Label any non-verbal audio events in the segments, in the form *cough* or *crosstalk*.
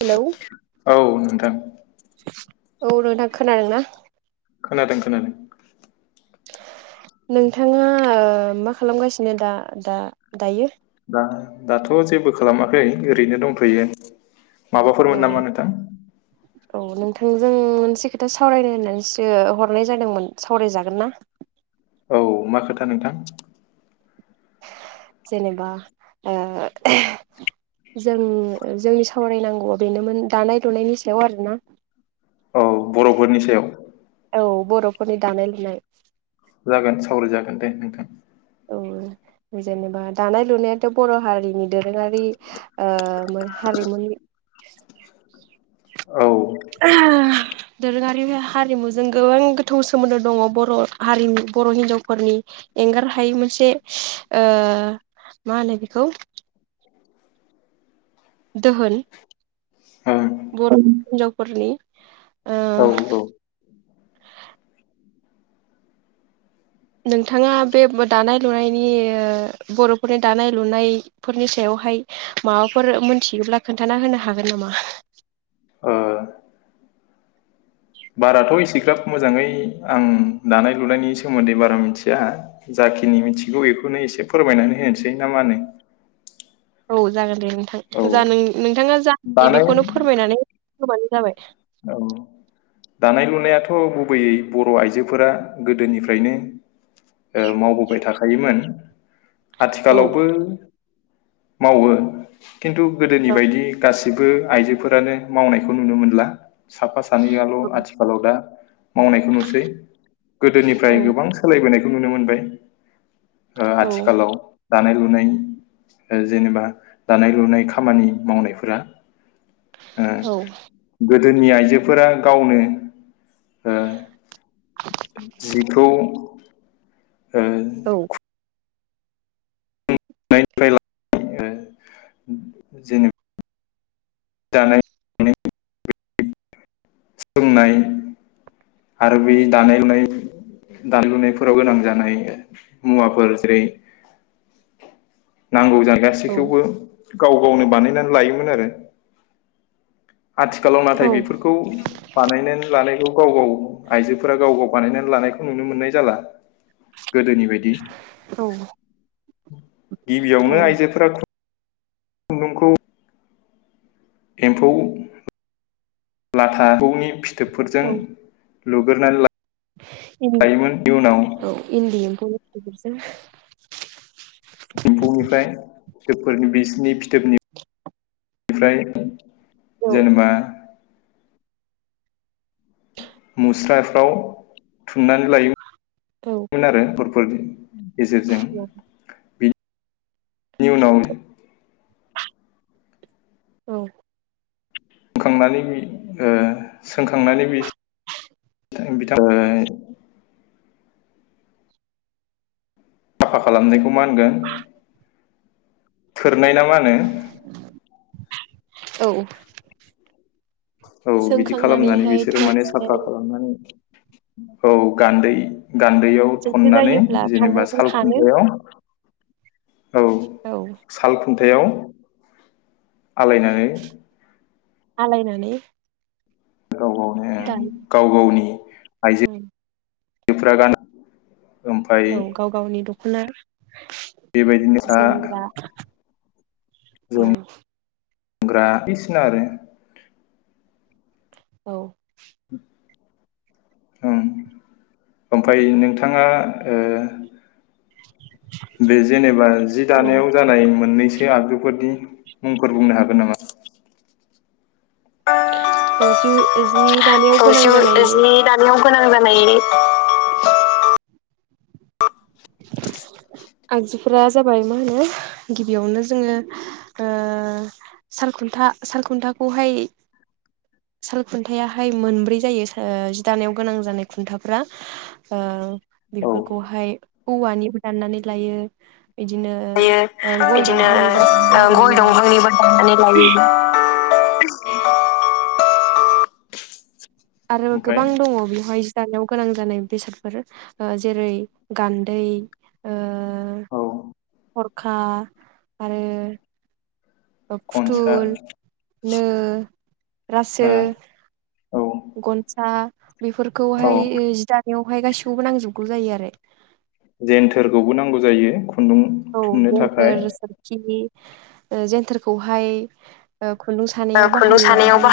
Hello औ नोंथां औ नोंथां खोनादोंना? खोनादों खोनादों नोंथाङा ओ मा खालामगासिनो दा दा दायो? दा दाथ' जेबो खालामाखै ओरैनो दंथ'यो। अ माबाफोरमोन नामा नोंथां? औ नोंथांजों मोनसे खोथा सावरायनो होननानैसो हरनाय जादोंमोन सावरायजागोन ना? औ मा खोथा नोंथां? जेनेबा ओ जों जोंनि स सावरायनांगौ बेनोमोन दानाय दुनायनि सायाव आरोना औ बर'फोरनि सायाव औ बर'फोरनि दानाय लुनाय जागोन सावराय जागोन दे नोंथां औ जेनेबा दानाय लुनायाथ' बर' हारिनि दोरोङारि ओ हारिमुनि औ ओं *inaudible* दोरोङारि हारिमुजों गोबां गोथौ सोमोन्दो दङ बर' हारिनि बर' हिनजावफोरनि एंगार हायै मोनसे ओ मा होनो बेखौ दोहोन बर' हिनजावफोरनि ओ औ ओ नोंथाङा बे दानाय लुनायनि बर'फोरनि दानाय लुनायफोरनि सायावहाय माबाफोर मोनथियोब्ला खोन्थाना होनो हागोन नामा? ओ बाराथ' एसेग्राब मोजाङै आं दानाय लुनायनि सोमोन्दै बारा मिथिया जाखिनि मिथिगौ बेखौनो एसे फोरमायनानै होनोसै ना मा होनो औ जागोन दे औ नोंथां जा नोंथाङा जा मिथियो *unintelligible* दानाय बेखौनो फोरमायनानै होबानो जाबाय औ दानाय लुनायाथ' गुबैयै बर' आइजोफोरा गोदोनिफ्रायनो मावबोबाय था हायोमोन औ आथिखालावबो मावो खिन्थु गोदोनि बायदि गासै बो आइजोफोरानो मावनायखौ नुनो मोनला साफा सानैयाल' आथिखालाव दा मावनायखौ नुसै औ गोदोनिफ्राय गोबां सोलायबोनाय जों नुनो मोनबाय ओ औ आथिखालाव दानाय लुनाय जेनेबा दानाय लुनाय खामानि मावनायफोरा ओ औ गोदोनि आइजोफोरा गावनो ओ जिखौ ओ फ्राय ल जेनेबा जानाय *unintelligible* सोलोंनाय आरो बे दानाय-लुनाय दानाय-लुनायफोराव गोनां जानाय मुवाफोर जेरै नांगौ जानाय औ गासिखौबो गाव गावनो बानायनानै लायोमोन आरो आथिखालाव नाथाय औ बेफोरखौ बानायनानै लानायखौ गाव गाव आइजोफोरा गाव गाव बानायनानै लानायखौ नुनो मोननाय जाला गोदोनि बायदि औ औ गिबियावनो आइजोफोरा ख नोंखौ एमफौ लाथा एमफौनि फिथो थोबफोरजों लुग्रोरनानै औ इनदि औ इनदि एमफौ ओ एम्फौनिफ्राय फिथोबफोरनि बिसिनि फिथोब *inaudible* औ *unintelligible* जेनेबा मुस्राफ्राव थुननानै लायो औ मोन आरो *unintelligible* गेजेरजों बि नि उनाव औ खांनानै बै ओ सोंखांनानै बि *inaudible* *inaudible* खालामनायखौ मा होनगोन *unintelligible* ना मा होनो औ औ बिदि खालामनानै सोंखांनानैहाय बिसोरो माने थोरनानै साफा खालामनानै औ गानदै गानदैयाव जेथो थननानै जायोब्ला जेनेबा खानजंजों साल खानो खुनथायाव औ थायाव आलायनानै आलाय नानै गाव गावनो गाव गावनि औ आइजो फ्रा गानो। ओमफ्राय औ गाव गावनि दख'ना बेबायदिनो जोमग्रा औ जोम ग्रा दिसिना आरो। औ ओं ओमफाय नोंथाङा ओ बे जेनेबा जि औ दानायाव जानाय मोननैस सो आगजुफोरनि मुंफोर बुंनो हागोन नामा? *inaudible* औ जिउ ओज जि दानायाव औ गोनां जि जानाय जि दानायाव गोनां जानाय आगजुफोरा जाबाय मा होनो गिबियावनो जोङो ओ सालखुन्था सालखुन्थाखौहाय सालखुन्थायाहाय मोनब्रै जायो सा ओ जि दानायाव गोनां जानाय खुन्थाफ्रा ओ औ बेफोरखौहाय औवानिबो दाननानै लायो बिदिनो ओ गय दंफांनिबो दाननानै लायो *unintelligible* *unintelligible* आरो ओमफ्राय गोबां दङ बेव जि जानायाव गोनां जानाय बेसादफोर ओ जेरै गान्दै ओ औ हरखा आरो गनसा फुथुल नो रासो ओ औ गनसा बेफोरखौहाय औ ओ जि दानायाव हाय गासिखौबो नांजोबगौ जायो आरो जेन्थोरखौबो नांगौ जायो खुन्दुं औ थुननो थाखाय जेन्थोर सोरखि ओ जेन्थोरखौहाय खुन्दुं ओ सानायाव खुन्दुं बाहायो सानायाव आरो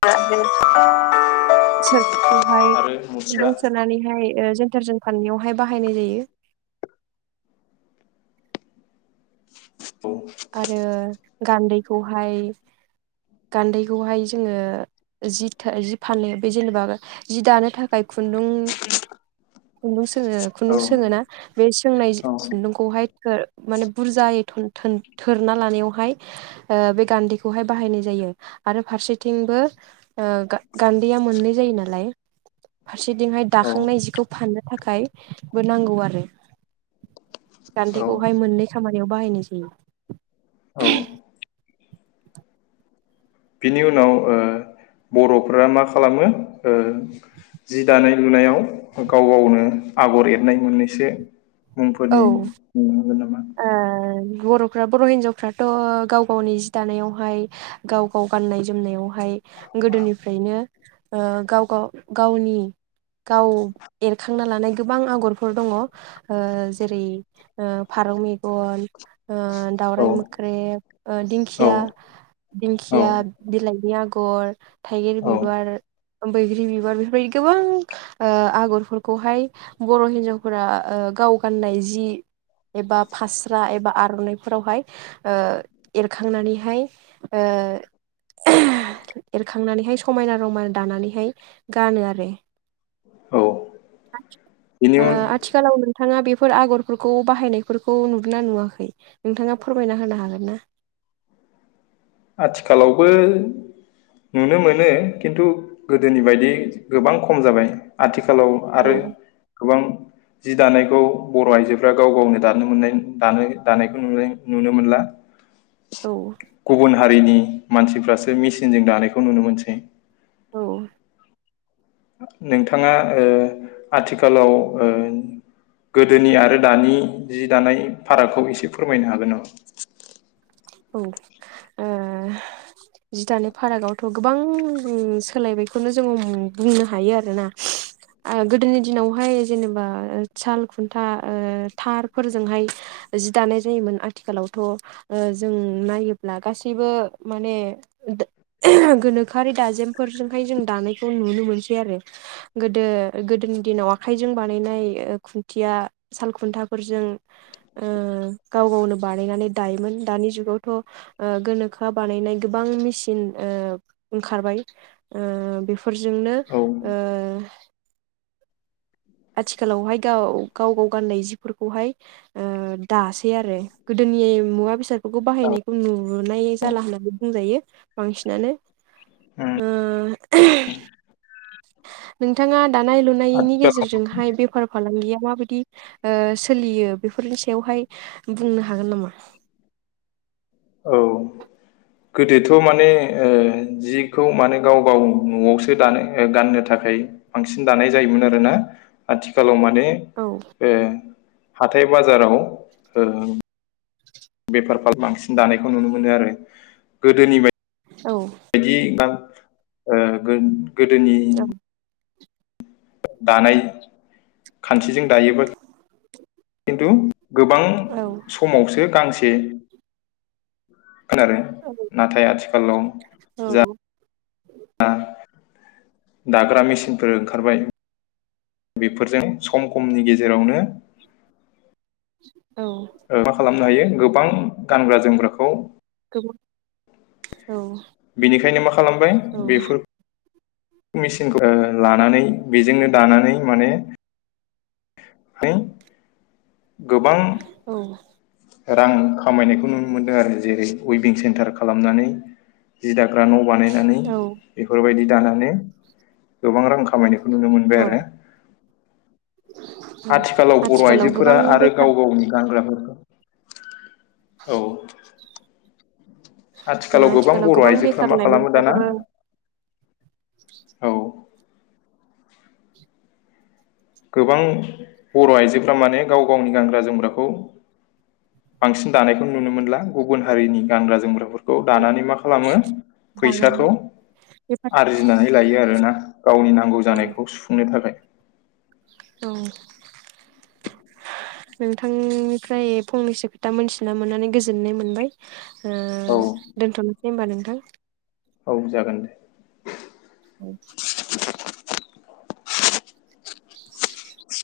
*unintelligible* सोरखिखौहाय आरो मुस्रा खुन्दुं सोनानैहाय ओ जों टारजों फाननायावहाय बाहायनाय जायो औ आरो गान्दै खौहाय गान्दैखौहाय जोङो जि थो जि फानो बे जेनेबा जि दानो थाखाय खुन्दुं खुन्दुं सोङो खुन्दुं सोङो ना औ बे सोंनाय औ खुन्दुंखौहाय खो माने बुरजायै थन‌ थो थोरना लानायावहाय ओ बे गान्दैखौहाय बाहायनाय जायो आरो फारसेथिंबो ओ गान्दैया मोननै जायो नालाय फारसेथिंहाय औ दाखांनाय जिखौ फानदों थाखायबो नांगौ आरो औ गानदैखौहाय मोननै खामानि *unintelligible* बाहायनाय जायो औ *unintelligible* बिनि उनाव बर'फोरा मा खालामो जि दानाय लुनायाव गाव गावनो आगर एरनाय मोननैसो मुंफोरनि औ मुं मोनगोन नामा? ओ बर'फ्रा बर' हिन्जावफ्राथ' गाव गावनि जि दानायावहाय गाव गाव गाननाय जोमनायावहाय गोदोनिफ्रायनो गाव गाव गावनि गाव एरखांना लानाय गोबां आगरफोर दङ ओ *unintelligible* फारौ मेगन औ दावराइ मोख्रेब औ दिंखिया औ दिंखिया बिलाइनि आगर *unintelligible* थाइगिर औ बिबार बैग्रि बिबार बेफोरबायदि गोबां ओ आगरफोरखौहाय बर' हिनजावफोरा ओ गाव गाननाय जि एबा फास्रा एबा आर'नाइफोरावहाय ओ एरखांनानैहाय ओ एरखांनानैहाय समायना रमायना दानानैहाय गानो आरो औ बिनि उन थाङा बिफ फोर आग'रफोरखौ बाहायनायफोरखौ नुदोंना नुवाखै नोंथाङा फोरमायना होनो हागोन ना? आथिखालावबो नुनो मोनो खिन्थु गोदोनि बायदि गोबां खम जाबाय आथिखाल लाव औ आरो गोबां जि दानायखौ बर' आइजोफ्रा गाव गावनो दानो मोननाय दानाय दानायखौ नु नुनो मोनला औ गुबुन हारिनि मानसिफ्रासो मेचिनजों दानायखौ नुनो मोनसै औ नोंथाङा ओ आथिखालाव गोदोनि आरो दानि जि दानाय फारागखौ एसे फोरमायनो हागोन नामा? औ ओ जि दानाय फारागआवथ' गोबां सोलायनायखौनो जोङो बुंनो हायो आरोना ओ गोदोनि दिनावहाय जेनेबा साल खुन्था थारफोरजोंहाय जि दानाय जायोमोन आथिखालावथ' जों नायोब्ला गासैबो माने गोनोखोआरि दाजेमफोरजोंहाय जों दानायखौ नुनो मोनसै आरो गोदो गोदोनि दिनाव आखाइजों बानायनाय खुन थिआ सालखुन्थाफोरजों ओ गाव गावनो बानायनानै दायोमोन दानि जुगावथ' ओ गोनो खोआ बानायनाय गोबां मेसिन ओ ओंखारबाय ओ बेफोरजोंनो औ उम ओ आथिखालावहाय गाव गाव गाव गाननाय जिफोरखौहाय ओ दासै आरो गोदोनि मुवा बेसाद फोरखौ बाहायनायखौ नु नुनाय जाला होननानै बुंजायो बांसिनानो ओ नोंथाङा दानाय लुनायनि आथिखालाव गेजेरजोंहाय बेफार फालांगिया माबायदि सोलियो बेफोरनि सायावहाय बुंनो हागोन नामा? औ गोदोथ' माने ओ जिखौ माने गाव गाव न'आवसो दानो गाननो थाखाय बांसिन दानाय जायोमोन आरोना आथिखालाव माने औ ने ओ हाथाय बाजाराव ओ बेफारखौ बांसिन दानायखौ नुनो मोनो आरो गोदोनि बायदि औ बिदि गाम ओ गो गोदोनि दानाय खान्थिजों दायोबा खिन्थु गोबां औ समावसो गांसे बे मोन आरो औ नाथाय आथिखालाव जा औ आ दाग्रा मेसिनफोर ओंखारबाय बेफोरजों सम खमनि गेजेरावनो *inaudible* ओ मा खालामनो हायो गोबां गानग्रा जोमग्राखौ *unintelligible* बेनिखायनो मा खालामबाय औ बेफोर मेसिनखौ लानानै बेजोंनो दानानै माने है गोबां औ रां खामायनायखौ नुनो मोनदों आरो जेरै उइबिं सेन्टार खालामनानै जि दा ग्रा न' बानायनानै औ बेफोरबायदि दानानै गोबां रां खामायनो नुनो औ मोनबाय आरो औ आथिखालाव बर' गोबां आइजोफोरा आरो बेखार गाव गावनि गानग्राफोर नंगौ औ आथिखालाव गोबां बर' आइजोफोरा मा खालामो दाना औ गोबां बर' आइजोफोरा माने गाव गावनि गानग्रा जोमग्राखौ बांसिन दानायखौ नुनो मोनला गुबुन हारिनि गानग्रा जोमग्राफोर खौ औ दानानै मा खालामो दानानै फैसाखौ बेफार आरजिनानै लायो आरोना गावनि नांगौ औ जानायखौ सुफुंनो थाखाय औ नोंथांनिफ्राय फंनैसो खोथा मोनथिना मोननानै गोजोननाय मोनबाय औ दोनथ'नो दे होमबा नोंथां औ जागोन दे औ *inaudible*